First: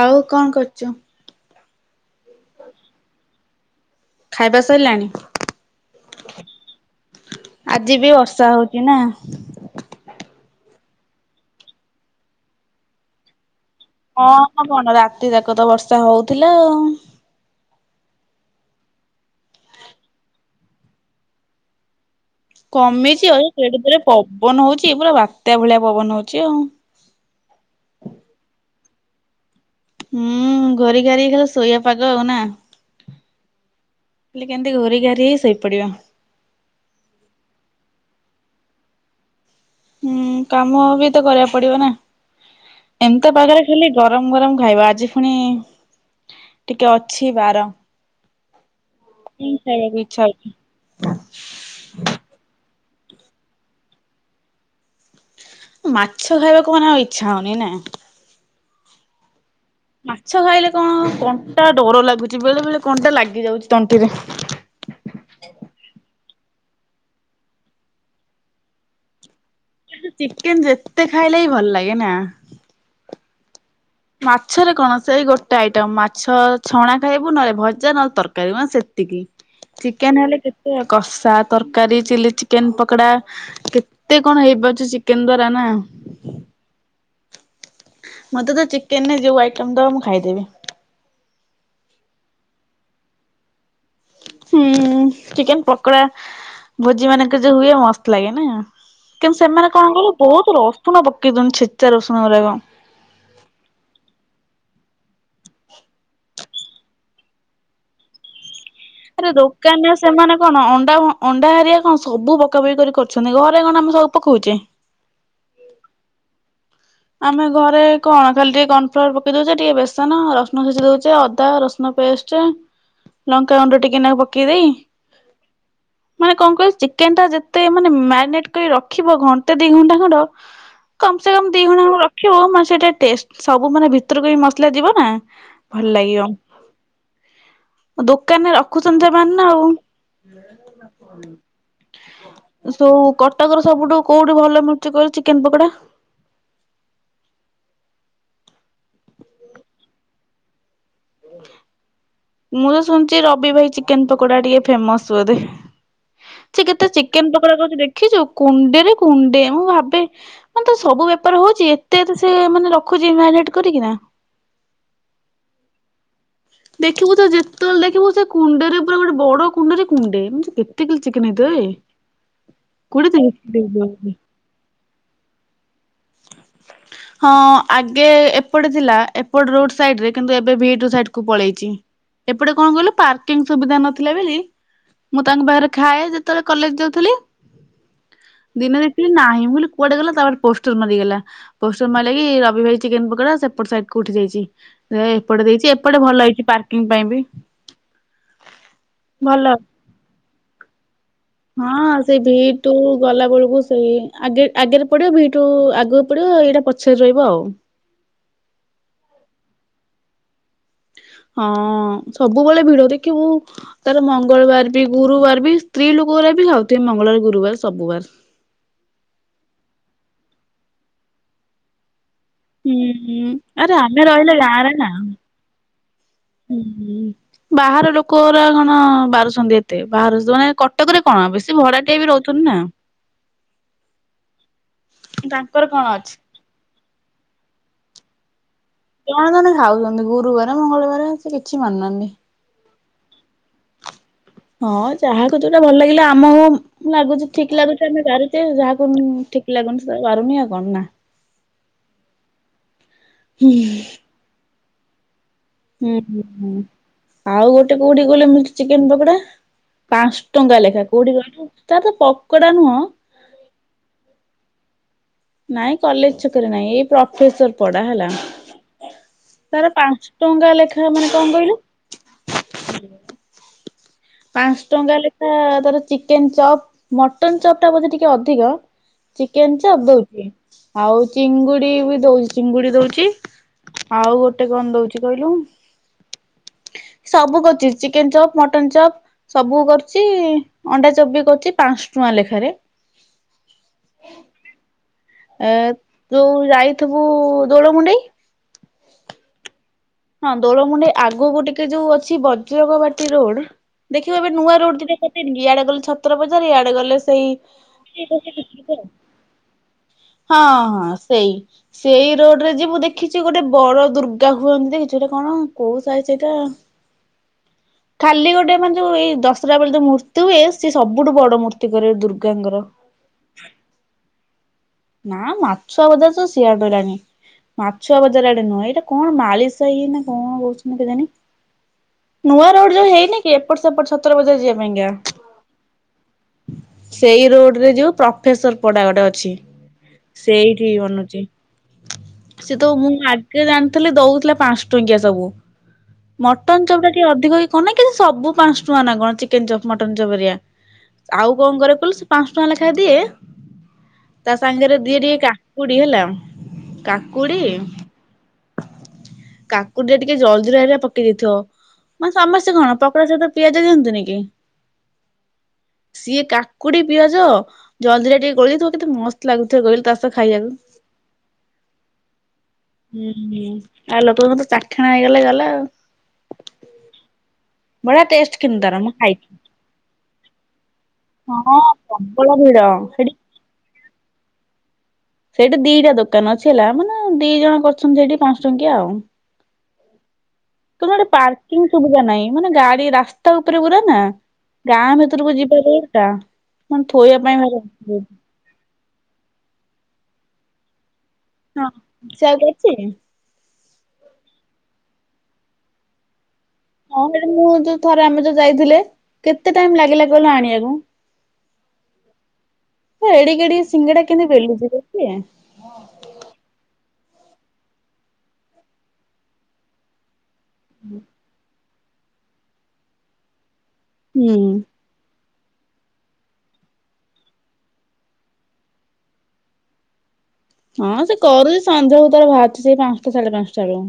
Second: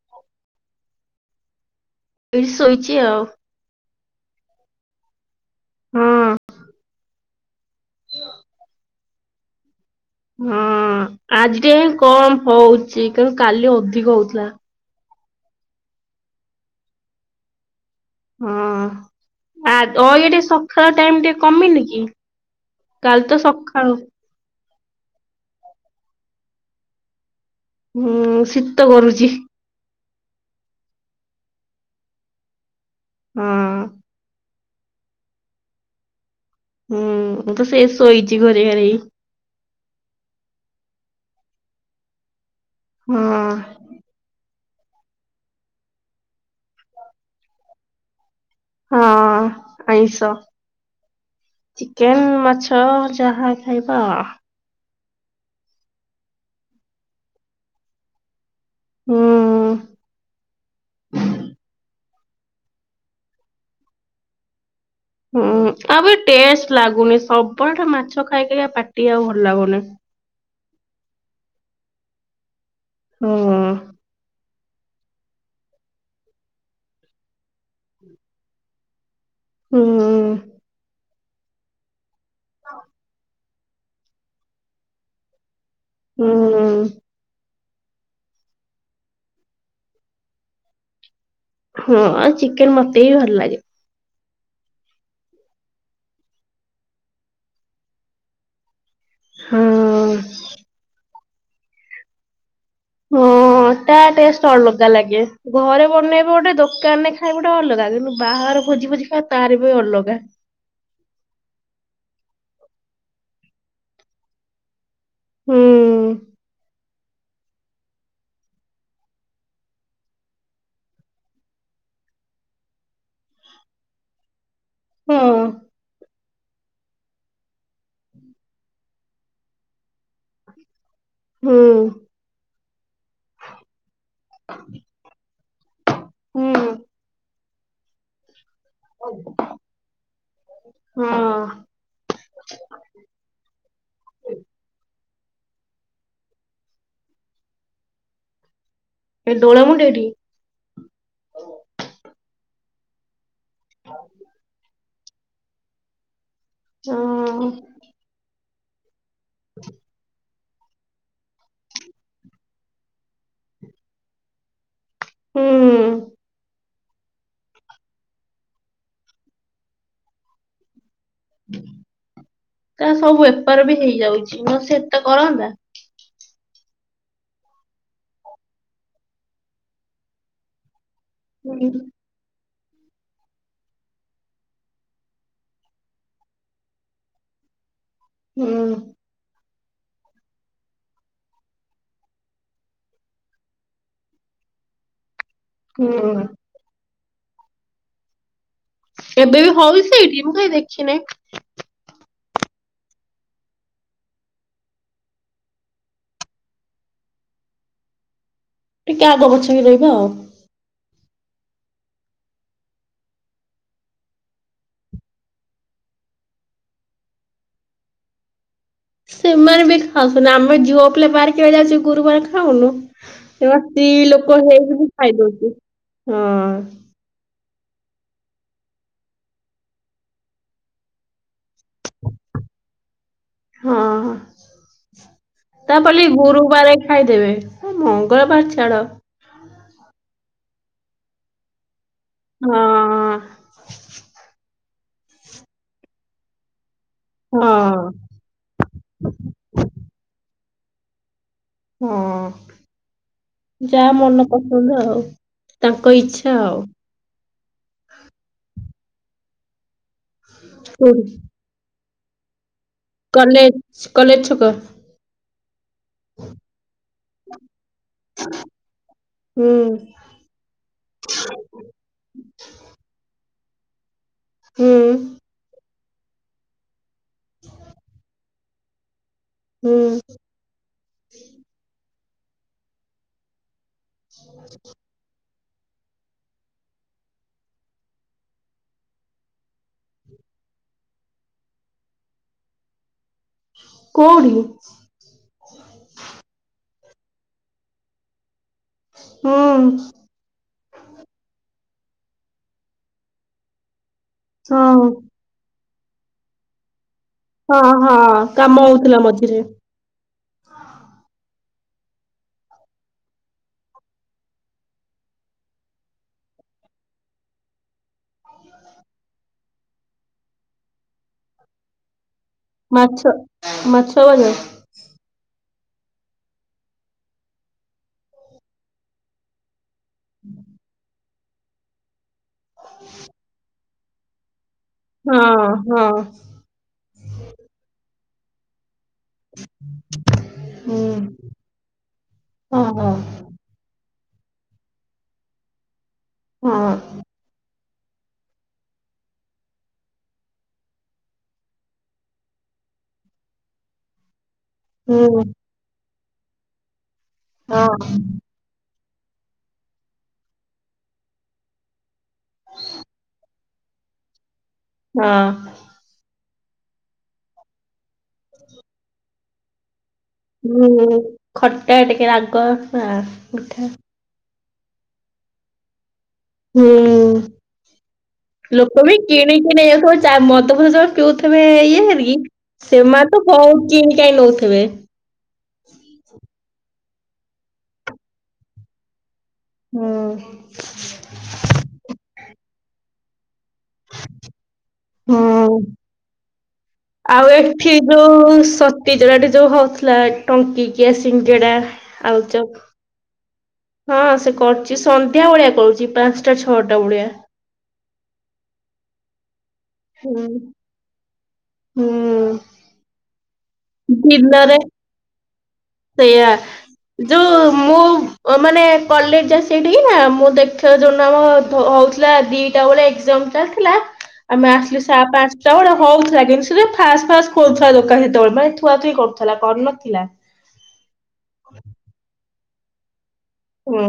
ଆଉ କଣ କରୁଚ? ଏଇଠି ଶୋଇଛି ଆଉ। ଖାଇବା ସଇଲାଣି? ହଁ। ଆଜି ବି ବର୍ଷା ହଉଚି ନା? ହଁ ଅଁ ଆଜି ଟି ଏଇ କମ ହଉଚି କିନ୍ତୁ କାଲି ଅଧି କମ କଣ ରାତି ଯାକ ତ ବର୍ଷା ହଉଥିଲା ଆଉ। ହଁ। [inaudible] ଆଗ ଇଏ ଟି ସକାଳ ଟାଇମ ଟିକେ କମିନି କି? କାଲି କମିଛି ତ ଆଉ ଯେଡ଼େ ସକାଳୁ ଜୋରେ ପବନ ହଉଛି ପୁରା ବାତ୍ୟା ଭଳିଆ ପବନ ହଉଛି ଆଉ। ହୁଁଉଁ ଶୀତ କରୁଛି। ହୁଁଉଁ ଘୋରି ଘାରି ହେଇ ଖାଲି ଶୋଇବା ପାଗ ଆଉ ନା। ହଁଅଁ। ଖାଲି କେନତି ଘୋରି ଘାରି ହେଇ ଶୋଇ ପଡିବ। ହୁଁଉଁ ମୁଁ ତ ସେ ଶୋଇଚି ଘୋରେଇ ଘାରେଇ ହେଇ। ହୁଁଉଁ କାମ ବି ତ କରିବାକୁ ପଡିବ ନା ହଁ ଏମତିଆ ପାଗେରେ ଖାଲି ଗରମ ଗରମ ଖାଇବା, ଆଜି ଫୁଣି ଟିକେ ଅଛି ବାର। ହଁଅଁ ଖାଇବାକୁ ଇଚ୍ଛା ଆଇଁଷ। ହଉଛି। ଚିକେନ୍, ମାଛ ଯାହା ଖାଇବ ଅ। ମାଛ ଖାଇବାକୁ ମାନେ ଆଉ ଇଚ୍ଛା ହଉନେଇ ନା? ହୁଁ। ମାଛ ଖାଇଲେ କଣ କଣ୍ଟା ଡର ଲାଗୁଚି ବେଳେ ବେଳେ କଣ୍ଟା ଲାଗି ଯାଉଚି ତଣ୍ଟିରେ। ହୁଁ ଆଉ ବି ଟେଷ୍ଟ ଲାଗୁନି ସବବେଳେ ଟେ ମାଛ ଖାଇ ଖାଇକା ଆ ପାଟି ଆଉ ଭଲ ଲାଗୁନି। ସେ ଚିକେନ୍ ଯେତେ ଖାଇଲେ ହିଁ ଭଲ୍ ଲାଗେ ନା। ହୁଁଉଁ। ମାଛରେ କଣ ସେଇ ଗୋଟେ ଆଇଟମ୍ ମାଛ ଛଣା ଖାଇବୁ ନହେଲେ ଭଜା ନହେଲେ ତରକାରୀ ମାନେ ସେ ତିକି, ଚିକେନ୍ ହୁଁ ହେଲେ କେତେ କଷା ତରକାରୀ ଚିଲି ଚିକେନ୍ ପକୋଡା, କେତେ କଣ ହେଇପାରୁଛି ଚିକେନ୍ ଦ୍ଵାରା ନା। ହୁଁଉଁ। ମତେ ତ ଚିକେନ୍ ରେ ଯୋଉ ଆଇଟମ୍ ଦବ ମୁଁ ଖାଇଦେବି। ହୁଁ, ଆଉ ଚିକେନ୍ ମତେ ବି ଭଲ ଲାଗେ। ହୁଁଉଁ ଚିକେନ୍ ପକୋଡା ଭୋଜି ମାନେଙ୍କେରେ ଯୋଉ ହୁଏ ମସ୍ତ ଲାଗେ ନା। କିନ୍ତୁ ସେମାନେ କଣ କଇଲ ହଁ। ବହୁତ୍ ରସୁଣ ପକେଇ ଦୋଓନି ଛେଚା ରସୁଣ ଗୁଡାକ। ହଁଅଁ ତା ଟେଷ୍ଟ ଅଲଗା ଲାଗେ। ଘରେ ବନେଇବ ଗୋଟେ ଦୋକାନରେ ଖାଇବୁ ଗୋଟେ ଅଲଗା, କିନ୍ତୁ ବାହାଗର ଭୋଜି ଫୋଜି ଆରେ ଦୋକାନରେ ସେମାନେ କଣ ଅଣ୍ଡା ଆଉ ହଁ ଅଣ୍ଡା ହେରିକା କଣ ସବୁ ପକା ପକି କରି କରୁଛନ୍ତି। ଘରେ କଣ ଆମେ ସବୁ ପକଉଚେ? ହୁଁଉଁ। ଆମେ ଘରେ କଣ ଖାଲି ଟିକେ କର୍ଣ୍ଣ ଫ୍ଲୋର୍ ପକେଇ ଦଉଚେ ଟିକେ ବେସନ, ରସୁଣ ଛେଚି ଦଉଚେ ଅଦା, ରସୁଣ ପେଷ୍ଟ ଚେ ଲଙ୍କା ଗୁଣ୍ଡ ଟିକିଏ ନାକୁ ପକେଇ ଦେଇ ହୁଁଉଁ। ମାନେ କଁ କଇଲ ଚିକେନ୍ ଟା ଯେତେ ମାନେ ମ୍ୟାରିନେଟ୍ କରି ର ଖିବ ଘଣ୍ଟେ ଦି ଘଣ୍ଟା ଖଣ୍ଡ କମ୍ ସେ କମ ହୁଁ ଦି ଘଣା ଘଣେ ରଖିବ ମାନେ ସେଟା ଟେଷ୍ଟ ସବୁ ମାନେ ଭିତୁରୁକୁ ବି ମସଲା ଯିବ ନା। ଭଲ୍ ଲାଗିବ। ହୁଁ। ଦୋକାନରେ ରଖୁଚନ୍ତି ସେମାନେ ନା ହଁ ଆଉ। ସବୁ କଟକର ସବୁଠୁ କୋଉଠି ଭଲ ମିଲୁଚି କଇଲ ଚିକେନ୍ ପକୋଡା? ଏଇ ଡୋଳ ମୁଣ୍ଡେଇ ଠି। ମୁଁ ତ ଶୁଣିଚି ରବି ଭାଇ ଚିକେନ୍ ପକୋଡା ଟିକେ ଫେମସ୍ ବୋଧେ? ସିଏ କେତେ ଚିକେନ୍ ହଁ ପକୋଡା କରୁଚି ଦେଖିଚୁ କୁଣ୍ଡେରେ କୁଣ୍ଡେ। ମୁଁ ଭାବେ ମାନେ ତା ସବୁ ବେପାର ହଉଛି ଏତେ ଏତେ ସିଏ ମାନେ ରଖୁଛି ମ୍ୟାରିନେଟ୍ କରିକି ନା। ହୁଁଉଁ। ଦେଖିବୁ ତ ଯେତେବେଳେ ଦେଖିବୁ ସେ କୁଣ୍ଡେରେ ପୁରା ଗୋଟେ ବଡ କୁଣ୍ଡେରେ କୁଣ୍ଡେ। ଏମତି ସେ [inaudible] ଚିକନ ହେଇଥିବ ଏ କୋଡିଏ ଦିନ ନହେଲେ ଏତେ କରନ୍ତା? ହଁ ଆଗେ ଏପଟେ ଥିଲା ଏପଟ ରୋଡ ସାଇଡ ରେ କିନ୍ତୁ ଏବେ ଭିଟୁ ସାଇଡ କୁ ପଳେଇଛିି। ହୁଁ ଏପଟେ କଣ କହିଲୁ ପାର୍କିଂ ସୁବିଧା ନଥିଲା ବୋଲି ମୁଁ ତାଙ୍କ ପାଖରେ ଖାଏ ଯେତେବେଳେ କଲେଜ ଯାଉଥିଲି। ଦିନେ ହୁଁ। ଦେଖିଲି ନାହିଁ ମୁକଲି କୁଆଡେ ଗଲା ତା ପରେ ପୋଷ୍ଟ ସେ ମରିଗଲା ପୋଷ୍ଟର ମାରିଲା କି ରବି ଭାଇ ଚିକେନ ପକୋଡା ସେପଟ ସାଇଟ କୁ ଉଠି ଯାଇଛି। ଏ ଏପଟେ ଦେଇଛି ଏପଟେ ହୁଁ ଭଲ ହେଇଛି ପାର୍କିଂ ପାଇଁ ବି। ଏବେ ବି ଭଲ ହଉଚି ସେଇଠି ମୁଁ କାଇଁ ଦେଖିନହିଁ? ହଁ ସେଇ ଭିଟୁ ଗଲା ବେଳକୁ ସେଇ ଆଗେ ଆଗରେ ପଡିବ ଭିଟ ଟୁ ଆଗକୁ ପଡିବ ଏଇଟା ପଛରେ ରହିବ ଆଉ। ଟିକେ ଆଗ ପଛ ହୋଇ ରହିବା ଆଉ। ହଁ ସବୁବେଳେ ଭିଡ ଦେଖିବୁ। ତାର ମଙ୍ଗଳବାର ବି ଗୁରୁବାର ବି ସ୍ତ୍ରୀ ଲୋକଉଡା ବି ଖାଉଥିବେ ମଙ୍ଗଳବାର ଗୁରୁବାର ସବୁବାର। ସେମାନେ ବି ଏଠି ଖାଉଛନ୍ତି ଆମେ ଝିଅ ପିଲା ବାହାରିକି ଆ ଇଲାଏସିକି ଗୁରୁବାର ଖାଉନୁ, ହୁଁ ହୁଁ ଏବା ଆରେ ସ୍ତ୍ରୀ ଆମେ ରହିଲେ ଲୋକ ଗାଁରେ ହେଇକି ବି ନା ଖାଇଦଉଛି। ହଁ ହୁଁ ବାହାର ଲୋକରା କଣ ବାରୁଛନ୍ତି ଏତେ ବାହାରୁ ଯୋଉମାନେ କଟକରେ କଣ ବେଶ ସେ ଭଡାଟିଆ ବି ରହୁଛନ୍ତି ନା, ହଁ ତାଙ୍କର କଣ ତାପରେ ଅଛି? ଗୁରୁବାରେ ଖାଇଦେବେ ମଙ୍ଗଳବାର ଛାଡ। ଜଣେ ଜଣେ ଖାଉଛନ୍ତି ଗୁରୁବାର ମଙ୍ଗଳବାର ସେ କିଛି ମାନୁନାହାନ୍ତି। ହଁ ହଁ ଯାହାକୁ ଯୋଉଟା ଭଲ ଲାଗିଲା ଆମ ଲାଗୁଛି ଠିକ ହଁ ଲାଗୁଛି ଆମେ ବାରୁଛୁ ସେ ଯାହାକୁ ଠିକ୍ ଲାଗୁନି ସେ ପାରୁନି ଆଉ କଣ ନା ହଁ ହୁଁ ଯାହା ମନ ପସନ୍ଦ ଆଉ। ହୁଁ ତାଙ୍କ ହୁଁ ଇଚ୍ଛା ଆଉ ହୁଁ ଆଉ ଗୋଟେ କୋଉଠି କହିଲେ ମତେ ଚିକେନ ପକୋଡା? ପାଞ୍ଚ ଟଙ୍କା ଲେଖା କୋଉଠି କହିଲୁ ତାର ତ ପକୋଡା ନୁହଁ କଲେଜ କଲେଜ ଛକ। ନାଇଁ କଲେଜ ଛକରେ ନାଇଁ ଏଇ ପ୍ରଫେସର ପଡା ହେଲା ହୁଁ ତାର ପାଞ୍ଚ ଟଙ୍କା ଲେଖା ମାନେ କଣ କହିଲୁ ପାଞ୍ଚ ହୁଁ ଟଙ୍କା ଲେଖା ତାର ଚିକେନ ଚପ୍ ମଟନ ଚପ୍ ଟା ବୋଧେ ଟିକେ ଅଧିକ। ଚିକେନ ହୁଁ ଚପ ଦଉଚି ଆଉ ଚିଙ୍ଗୁଡି ବି ଦଉଚି ଚିଙ୍ଗୁଡି ଦଉଚି। ଆଉ ଗୋଟେ କଣ ଦଉଚି କହିଲୁ ସବୁ କରୁଛି ଚିକେନ ଚପ୍ ମଟନ ଚପ୍। ସବୁ କରୁଚି ଅଣ୍ଡା ଚପ୍ ବି କରୁଚି ପାଞ୍ଚ ଟଙ୍କା ଲେଖାରେ। କୋଉଠି? ଏ ତୁ ଯାଇଥିବୁ ଦୋଳମୁଣ୍ଡେଇ। ହୁଁ ହଁ ଦୋଳମୁଣ୍ଡେଇ ଆଗୁକୁ ଟିକେ ଯୋଉ ଅଛି ବଜ୍ରଗବାଟି ରୋଡ ଦେଖିବ ଏବେ ନୂଆ ରୋଡ ହଁ ଦିଟା କରିଦେଇନି କି ଇଆଡେ ଗଲେ ଛତ୍ରବଜାର ଇଆଡେ ଗଲେ ସେଇ ହଁ ହଁ କାମ ହଉଥିଲା ମଝିରେ। ହଁ ହଁ ସେଇ। ସେଇ ରୋଡରେ ଯିବୁ ଦେଖିଛି ଗୋଟେ ବଡ ଦୁର୍ଗା ହୁଅନ୍ତି। ସେଇଟା କଣ କୋଉ ସାଇ ସେଇଟା। ଖାଲି ଗୋଟେ ମାନେ ଯୋଉ ଏଇ ଦଶରା ବେଳେ ଯୋଉ ମୂର୍ତ୍ତି ହୁଏ ସିଏ ସବୁଠୁ ବଡ ମୂର୍ତ୍ତି କରେ ଦୁର୍ଗାଙ୍କର। ମାଛ ମାଛ ବଜାର। ନା ମାଛ ବଜାର ତ ସିଆଡେ ରହିଲାଣି। ମାଛ ବଜାର ଆଡେ ନୁହଁ ଏଇଟା କଣ ମାଳିସାହି ନା କ ହୁଁ କେଜାଣି ନୂଆ ରୋଡ ଯୋଉ ହେଇନି କି ଏପଟ ସେପଟ ଛତ୍ର ବଜାର ଯିବା ପାଇଁକା। ହଁ ହଁ। ସେଇ ରୋଡରେ ଯୋଉ ପ୍ରଫେସର ପଡା ଗୋଟେ ଅଛି। ସେଇଠି ହୁଁ ବନୁଚି ସେ ହଁ ତ ମୁଁ ଆ ହଁ ଗେ ଜାଣିଥେଲି ଦଉଥିଲା ପାଞ୍ଚ ଟଙ୍କିଆ ସବୁ ମଟନ ଚପ୍ ଟା ଟିକେ ଅଧିକ କଣ ନା କି ସବୁ ପାଞ୍ଚଟଙ୍କା ନା କଣ ଚିକେନ ଚପ୍ ମଟନ ଚପ୍ ହରିକା। ଆଉ କଣ କରେ କହିଲୁ ସେ ପାଞ୍ଚଟଙ୍କା ଲେଖା ଦିଏ ସାଙ୍ଗେରେ ଦିଏ ଟିକେ ହୁଁ କାକୁଡି ହେଲା କାକୁଡି ହଁ କାକୁଡିରେ ଟିକେ ଜଲଜିରା ହରିୟା ପକେଇ ଦେଇଥିବ। ମାନେ ସମସ୍ତେ କଣ ପକଡା ସହିତ ପିଆଜ ଦିଅନ୍ତିନି କି। ହଁ। ସିଏ କାକୁଡି ପିଆଜ ଜଲଜିରା ଟିକେ ଗୋଳେଇ ଦେଇଥବ କେତେ ମସ୍ତ ଲାଗୁ ଥିବକହିଲୁ ତା ସ ଖାଇଆ ହୁଁ ଖଟା ଟିକେ ରାଗ ଆ ମିଠା ଆ ଲୋକଙ୍କର ତ ଚାଖେଣା ହେଇଗଲେ ଗଲା ଆଉ। ହୁଁ। ବଢିଆ ଟେଷ୍ଟ କିନ୍ତୁ ତାର ଲୋକ ମୁଁ ବି ଖାଇଛି। କିଣିକି ନେଇଯାଉଥିବେ ଚା ମଦ ଫଦ ସବୁ ପିଉଥିବେ ହଁ ଇଏ ହେରି ପ୍ରବଳ ଭିଡ। ସେମା ସେଠି ତ ବହୁତ କିଣ କାଇଁ ନଉଥିବେ। ସେଇଟି ଦିଟା ଦୋକାନ ଅଛି ହେଲା ମାନେ ଦି ଜଣ କରିଛନ୍ତି ସେଇଠି ପାଞ୍ଚ ଟଙ୍କିଆ ଆଉ। ହୁଁ। ଗୋଟେ ପାର୍କିଂ ସୁବିଧା ନାହିଁ ମାନେ ଗାଡି ରାସ୍ ତା ତ ଉପରେ ପୁରା ନା ଗାଁ ଭିତୁରୁକୁ ହୁଁ ଯିବା ରୋଡ ଟା ମାନେ ଥୋଇଆ ପାଇଁ ଭାରି ଅସୁବି [unintelligible] [unintelligible] ଆଡେ ଯୋଉ ହଉଥିଲା ଟଙ୍କିକିଆ ସିଙ୍ଗେଡା ଇଚ୍ଛା ଆଉ ଆଳୁଚପ। କରିଛି ହଁ ସେ କରୁଚି ସନ୍ଧ୍ୟାବେଳିଆ କରୁଚି ପାଞ୍ଚ ଚ ଛଅଟାକୁ। ହଁ ହେଇଟି ମୁଁ ଯୋଉ ଥରେ ଆମେ ଯୋଉ ଯାଇଥିଲେ। କେତେ ଟାଇମ ଲାଗିଲା ହୁଁ କହିଲ ଆଣିବାକୁ? ହୁଁ ହଁ ଏଡି ଗଡି ସିଙ୍ଗଡା କେମିତି ଦିନରେ ବେଲୁଛିି ବିକେ। ସେଇଆ ଯୋଉ ମୁଁ ମାନେ କଲେଜ ଯାଏ ସେଠିକି ନା ମୁଁ ଦେଖ ସେ ଯୌନ ଆମ ହଉଥିଲା ଦିଟା ବେଳେ ଏକ୍ଜାମ ଚାଲିଥିଲା ହୁଁ। ଆମେ ଆସିଲୁ ଚା ପାଞ୍ଚଟା ବେଳେ ହଉଥିଲା କିନ୍ତୁ ସେ ଫାଷ୍ଟ ଫାଷ୍ଟ ଖୋଥିଲା ଦୋକାନ ସେତେବେଳେ ମାନେ ଥୁଆ ଥୁଇ କରୁଥିଲା କରିନଥିଲା। ହଁ ସେ କରୁଛି ସଞ୍ଜ ଭିତରେ ବାହାରୁଛି ସେଇ ପାଞ୍ଚଟା ସାଢେ ପାଞ୍ଚ ହୁଁ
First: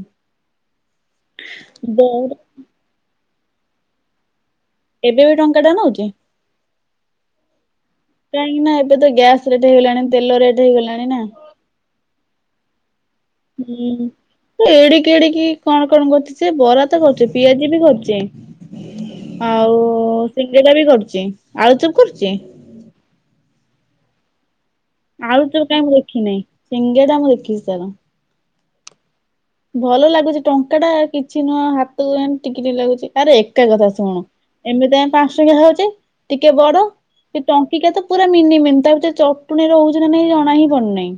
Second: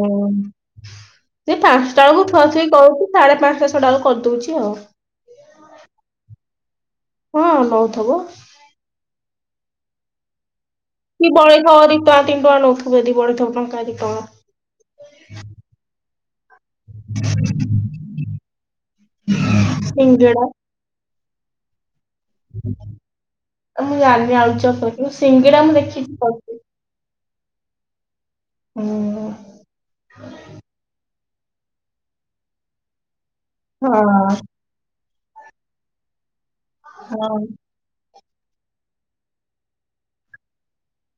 ସେ ପାଞ୍ଚଟା ବେଳକୁ ଦଉଡ ଥୁଆ ଥୁଇ କରୁଛି ସାଢେ ପାଞ୍ଚଟା ଛଟାଲ କରିଦଉଛି ଆଉ। ଏବେ ବି ଟଙ୍କା ଟେ ନଉଛି? ହଁ ନହୁଥିବ। କାଇଁକି ନା ଏବେ ତ ଗ୍ୟାସ ରେଟ ହେଇଗଲାଣି ତେଲ ରେଟ ହେଇଗଲା କି ବଳେଇଥବ ଦି ଟଙ୍କା ତିନି ଟଙ୍କା ନଉଥିବେ ଦି ବଢି ଥିବ ଟଙ୍କା ଦି ହୁଁ। ଟଙ୍କା। ଏଡିକି ଏଡିକି କଣ କଣ କରୁଚି ଯେ ବରା କରୁଚି ପିଆଜି ବି କରୁଚି ଆଉ ସିଙ୍ଗିଡା ସିଙ୍ଗେଡା ବି କରୁଚି। ଆଳୁ ଚପ୍ କରୁଚି? ମୁଁ ଜାଣିନି ଆଳୁଚପ କରଥିବ ଆଳୁଚପ ସିଙ୍ଗିଡା ମୁଁ କାଇଁ ଦେଖିଛି ଦେଖିନାହିଁ କରୁଚି। ସିଙ୍ଗେଡା ମୁଁ ଦେଖିଚି ତାର। ହ। [unintelligible] ଭଲ ଲାଗୁଚି ଟଙ୍କା ଟା କିଛି ନୁହଁ ହାତକୁ ଏମିତି ଟିକିଟେ ଲାଗୁଛି ଆରେ ଏକା କଥା ହଁ ଶୁଣୁ। ଏମିତି ଆମେ ପାଞ୍ଚ ଟଙ୍କିଆ ଖାଉଚେ ଟିକେ ବଡ ହଁ କି ଟ ଙ୍କିଆ ତ ପୁରା ମିନି ମିନି ତା ଭିତରେ ଚଟୁଣୀ ରହୁଛି ନା ନାଇଁ ଜଣା ହିଁ ପଢୁନେଇ।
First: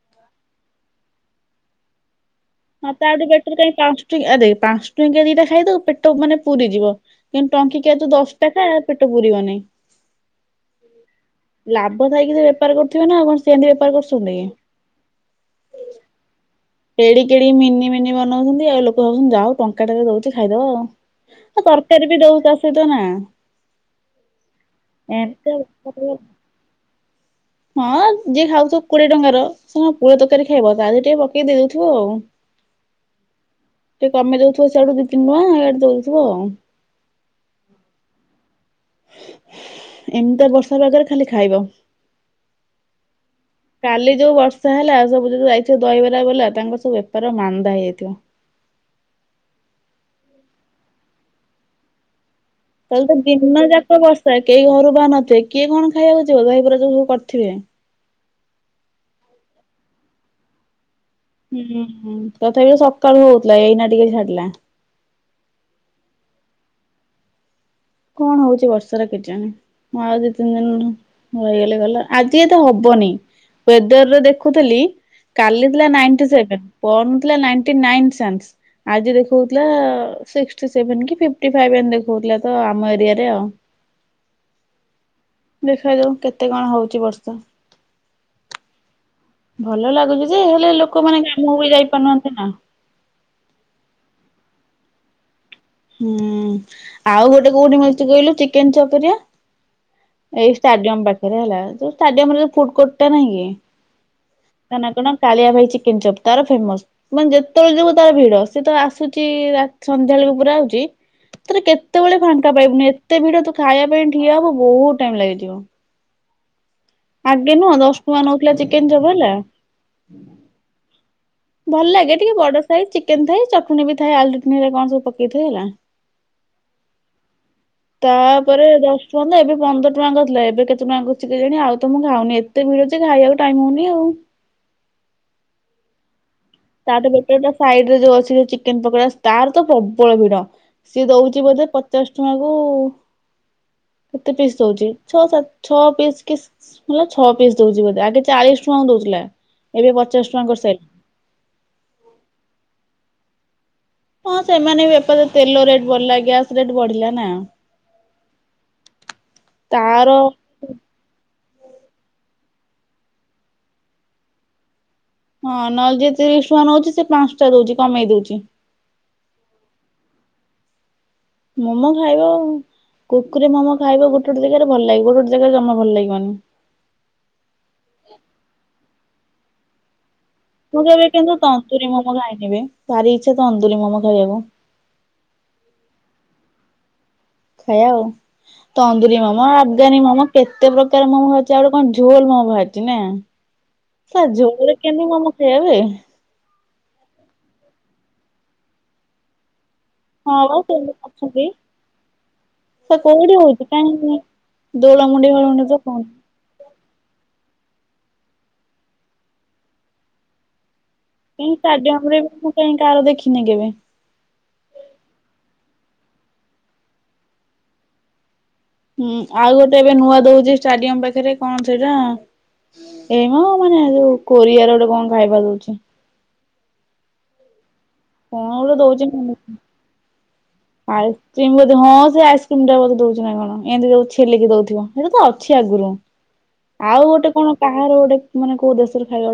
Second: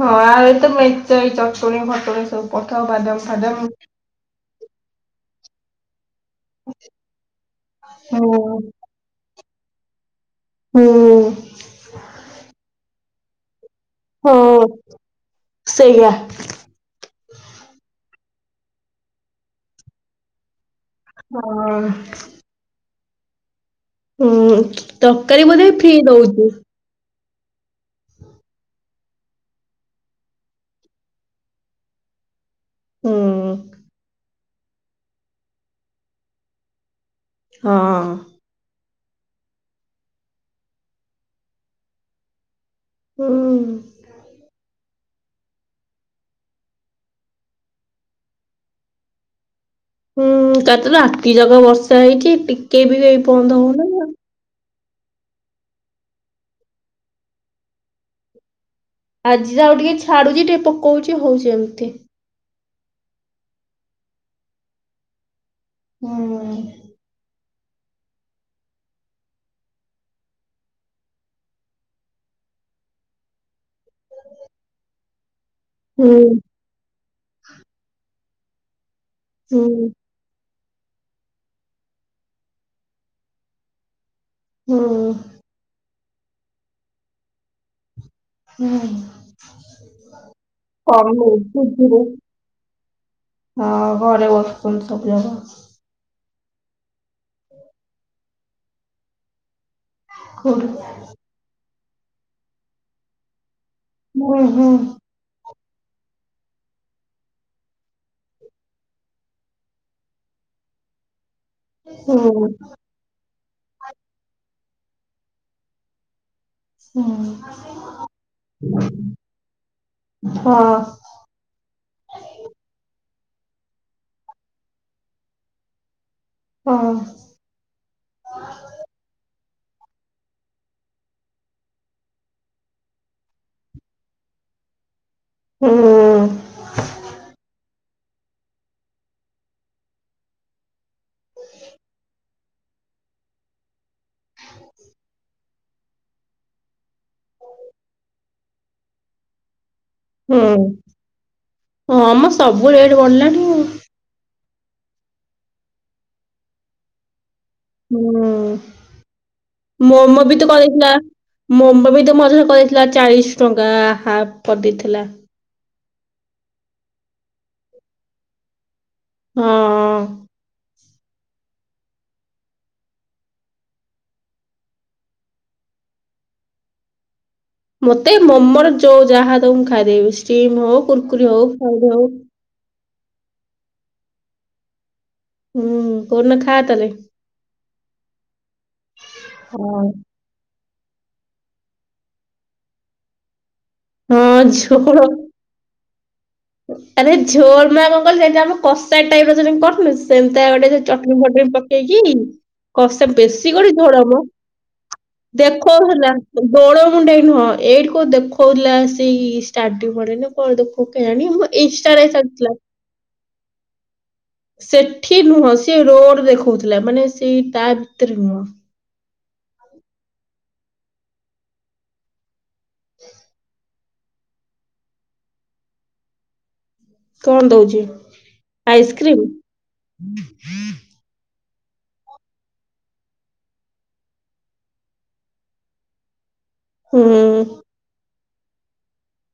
ହଁ ଆ ଏତ ମେଞ୍ଚାଏ ଚଟଣି ଫଟଣି ସବୁ। ପକାଅ ହଁ ତା ବାଦାମ ଠୁ ବେଟର ଫାଦାମ କାଇଁ ପା ଟି ଆ ଦେଖ ପାଞ୍ଚ ଟଙ୍କିଆ ଦିଟା ଖାଇଦବୁ ପେଟ ମାନେ ପୁରି ଯିବ କିନ୍ତୁ ଟଙ୍କିକିଆ ତୁ ଦଶ ଟା ହୁଁ ଖା ପେଟ ପୁରୀବନେଇ। ହୁଁ। ଲାଭ ଥାଇକି ସେ ବେପାର କରୁଥୁବେ ନା ଆଉ କଣ ସେମିତି ବେପାର କରୁଚ ହଁ ସେଇଆ। ଏଡିକି ଏଡିକି ମିନି ମିନି ବନଉଛନ୍ତି ଆଉ ଲୋକ ଭାବୁଛନ୍ତି ଯା ହୋଉ ଟଙ୍କା ଟାରେ ଦଉଛି ଖାଇଦବା ଆଉ। ହଁ। ତରକାରୀ ବି ଦଉ ତା ସହିତ ନା। ହୁଁ ତରକାରୀ ବୋଧେ ଫ୍ରି ଏମିତି ଦଉଚି। ହଁ ଯିଏ ଖାଉଚ କୋଡିଏ ଟଙ୍କାର ସେ କଣ ପୁରା ତରକାରୀ ଖାଇବ ଯାହେଲେ ଟିକେ ପ ଟିକେ ଦେଇଦଉଥିବ ଆଉ ହୁଁ ଟିକେ କମେଇ ଦଉଥିବ ସିଆଡୁ ଦି ତିନି ଟଙ୍କା ଦଉଥିବ ଆଉ। ହଁ। ଏମିତିଆ ବର୍ଷା ପାଗରେ ଖାଲି ଖାଇବ। ହୁଁ। କାଲି ଯୋଉ ବର୍ଷା ହେଲା ସବୁ ଯୋଉ ଯାଇଥିବେ ଦହିବରା ବଲା ତାଙ୍କର ସବୁ ବେପାର ମାନ୍ଦା ହେଇଯାଇଥିବ। ହୁଁ କାଲି ତ ରାତି ଯାକ କ ବର୍ଷା ହେଇଛି ଟିକେ କାଲି ବି ତ ଏପନ୍ତ ବନ୍ଦ ଦିନ ହଉନି। ଯାକ ଆଉ। ବର୍ଷା କେହି ଘରୁ ବାହରୁ ନଥିବେ କିଏ କଣ ଖାଇବାକୁ ଯିବ ଦହି ପୁରା ଯୋଉ ସବୁ କରିଥିବେ। ଆଜି ଯା ହୋଉ ଟିକେ ଛାଡୁଛି ଟିକେ ପ ଉଚି ହଉଚି। ହୁଁ ହୁଁ ତଥାପି ତ ସକାଳୁ ହଉଥିଲା ଏଇନା ଟିକେ ଛାଡିଲା। ହଁ ହଁ। କଣ ହଉଚି ବର୍ଷର କେଜାଣି। ମୁଁ ଆଉ ଦି ତିନି ଦିନି ରହିଗଲେ ଗଲା ଆଜି ଏତେ ହବନି। ୱେଦରରେ ଦେଖୁଥିଲି କାଲି ଦେଖୋଉଥିଲା ହୁଁ ନାଇଣ୍ଟି ସେଭେନ୍ ପରଦିନ ଥିଲା ନାଇଣ୍ଟି ନାଇନ୍ ଚାନ୍ସ ଆଜି ହୁଁ ଦେଖଉଥିଲା ସିକ୍ଟୀ ସିକ୍ଟୀ ସେଭେନ କି ଫିଫ୍ଟୀ ଫାଇଭ ଏମିତି ଦେଖଉଥିଲା ତ ଆମ ଏରିଆରେ ଆଉ ହୁଁ। ଦେଖା ଯାଉ କେତେ କଣ ହଉଚି ବର୍ଷା। ହୁଁ। ଭଲ ଲାଗୁଚି ଯେ ହେଲେ ଲୋକମାନେ କାମକୁ କମି ଯାଇପାରୁ ନାହାନ୍ତି ନା। ହଁ ଘରେ ବସୁଛନ୍ତି ସବୁ ଯାକ। ହୁଁ ଆଉ ଗୋଟେ କୋଉଠି ମିଳୁଚି କହିଲୁ ଚିକେନ ଛତୁରିଆ। ଏଇ ଷ୍ଟାଡିୟମ ପାଖରେ ହେଲା ଯୋଉ ଷ୍ଟାଡିୟମରେ ଯୋଉ ଫୁଡ କୋଟ ଟା ନାଇଁ କି। ତାନ କଣ କାଳିଆ ଭାଇ ଚିକେନ ଚପ୍ ତାର ଫେମସ୍। ମାନେ ଯେତେବେଳେ ଯିବୁ ତାର ଭିଡ ସିଏ ତ ଆସୁଛି ରା ସନ୍ଧ୍ୟା ବେଳକୁ ପୁରା ଆଉ। ଯେ ତାରେ କେତେବେଳେ ଫାଙ୍କା ପାଇବୁନି ଏ ଯେତେବେଳ ତୁ ଖାଇବା ପାଇଁ ଠିଆ ହବ ବହୁତ ଟାଇମ ଲାଗିଯିବ। ଆଗେ ନୁହଁ ଦଶ ଟଙ୍କା ନଉଥିଲା ଚିକେନ ଚପ୍ ହେଲା। ହଁ। ଭଲ ଲାଗେ ଟିକେ ବଡ ସାଇଜ ଚିକେନ ଥାଇ ଚଟଣି ବି ଥାଏ ଆଳୁଲଳ ଚଟୀରେ କଣ ସବୁକେଇ ଥାଏ ହେଲା। ଓହଁ। ତାପରେ ଦଶ ଟଙ୍କା ତ ଏବେ ପନ୍ଦର ଟଙ୍କା କରିଥିଲା ଏବେ କେତେ ଟଙ୍କା କରିଛିି କେ ଜାଣି ଆଉ ତ ମୁଁ ଖାଉନି ଏ ଏତେ ଭିଡ଼ ଯେ ଖାଇବାକୁ ଟାଇମ ହଉନି ଆଉ। ହୁଁ। ତାଠୁ ବେଟର ସାଇଡ ରେ ଯୋଉ ଅଛି ଚିକେନ ପକୋଡା ତାର ତ ପ୍ରବଳ ଭିଡ। ସିଏ ଦଉଛି ବୋଧେ ପଚାଶ ଟଙ୍କା କୁ କେତେ ପିସ୍ ଦଉଛି ଛଅ ସାତ ଛଅ ପିସ୍ କି ଛଅ ପିସ୍ ଦଉଛି ବୋଧେ ଆଗେ ଚାଳିଶ ଟଙ୍କାଙ୍କୁ ଦଉଥିଲା ଏବେ ପ ଚଷ୍ଟ ଟଙ୍କା କରିଶାଇ ହଁ ମ ସବୁ ରେଟ୍ ବଢିଲାଣି ଆଉ। ହଁ ସେମାନେ ବି ବେପାର ତେଲ ରେଟ୍ ବଢିଲା ଗ୍ୟାସ ରେଟ ବଢିଲା ନା। ହୁଁ ତାର ମୋମୋ ବି ତ କରେଇଥିଲା। ମୋମ ବି ତ ମଝିରେ କରିଦେଇଥିଲା ଚାଳିଶ ଟଙ୍କା ହାଫ କରିଦେଇଥିଲା। ହଁ ନହେଲେ ଜିଏ ତିରିଶ ଟଙ୍କା ନଉଛି ସେ ପାଞ୍ଚ ଟା ଦଉଛି କମେଇ ଦଉଛି। ହଁ। ମୋମୋ ଖାଇବ କୁକୁର ମୋମୋ ଖାଇବ ଗୋଟେ ଗୋଟେ ଜାଗାରେ ଭଲ ଲାଗିବ ଗୋଟେ ଗୋଟେ ଜାଗାରେ ଜମା ଭଲ ଲାଗିବାନି। ମତେ ମୋମର ଯୋଉ ଯାହା ଦବ ମୁଁ ଖାଇଦେବି ଷ୍ଟିମ୍ ହଉ କୁୁରକୁରି ହଉ [unintelligible] ଆଗିବେ ଭାରି ଇଚ୍ଛା ତନ୍ଦୁରି ମୋମ ଖାଇବାକୁ। ହୁଁ କୋଉଦିନ ଖା ତାହେଲେ। ଖାଇ ଆଉ ତନ୍ଦୁରୀ ମୋମ ହଁ ଆଫଗାନୀ ମୋମ। କେତେ ପ୍ରକାର ମୋମ୍ ହଉଛି ଆଉ ଗୋଟେ କଣ ଝୋଲ ମୋ ଅଛି ନା? ତା ହଁ ଝୋଲ ରେ କେମିତି ଝୋଳ ମୋମ ଖିଆ ହୁଏ। ଆରେ ଝୋରମାଆ କଣ କ ଆମ କଷାର ଟାଇପ ର କରୁନେ ହଁ ସେମିତା ବା ଗୋଟେ ସେ ସେମିତି ଚଟଣିୀ କରୁଛନ୍ତି। ଫଟଣିୀ ପକେଇକି କଶା ସେ ବେଶୀ କୋଉଠି ଝୋଳ ମ? ଦୋଡ଼ ମୁଁଣ୍ଡେଇ ଫୋଳ ମୁଁଣ୍ଡେଇ [unintelligible] ଦୋଳମୁଣ୍ଡେଇ ନୁହଁ ଏଇଠି କୋଉ ଦେଖଉଥିଲା ସେଇ ଷ୍ଟାର୍ଟିଂ ଆଡେ ନା କଣ ଦେଖ କେଜାଣି ଇଷ୍ଟା ରେ ଛାଡିଥିଲା। ତାର ଦେଖିନି କେବେ? ସେଠି ନୁହଁ ସେ ରୋଡ ଦେଖଉଥିଲା ମାନେ ସେଇ ତା ଭିତରେ ନୁହଁ। ହୁଁ ଆଉ ଗୋଟେ ଏବେ ନୂଆ ଦଉଛି ଷ୍ଟାଡିୟମ ପାଖରେ କଣ ସେଇଟା ଏଇମ ମାନେ ଯୋଉ କୋରିଆ ର ଗୋଟେ କଣ ଖାଇବା ଦଉଛି। କଣ ଦଉଛି କଣ ଗୋଟେ ଦଉଛି ଆଇସ୍କ୍ରିମ। ମୁଁ ଆଇସ୍କ୍ରିମ ହଁ ସେ ଆଇସ୍କ୍ରିମ ଟା ବୋଧେ ଦଉଛି ନା କଣ ଏମତି ଯଉ ଛେଲିକି ଦଉଥିବ ସେଇଟା ତ ଅଛି ଆଗରୁ। ଆଉ ଗୋଟେ ହୁଁ। କଣ କାହାର ଗୋଟେ ମାନେ କୋଉ ଦେଶରେ ଖାଇବା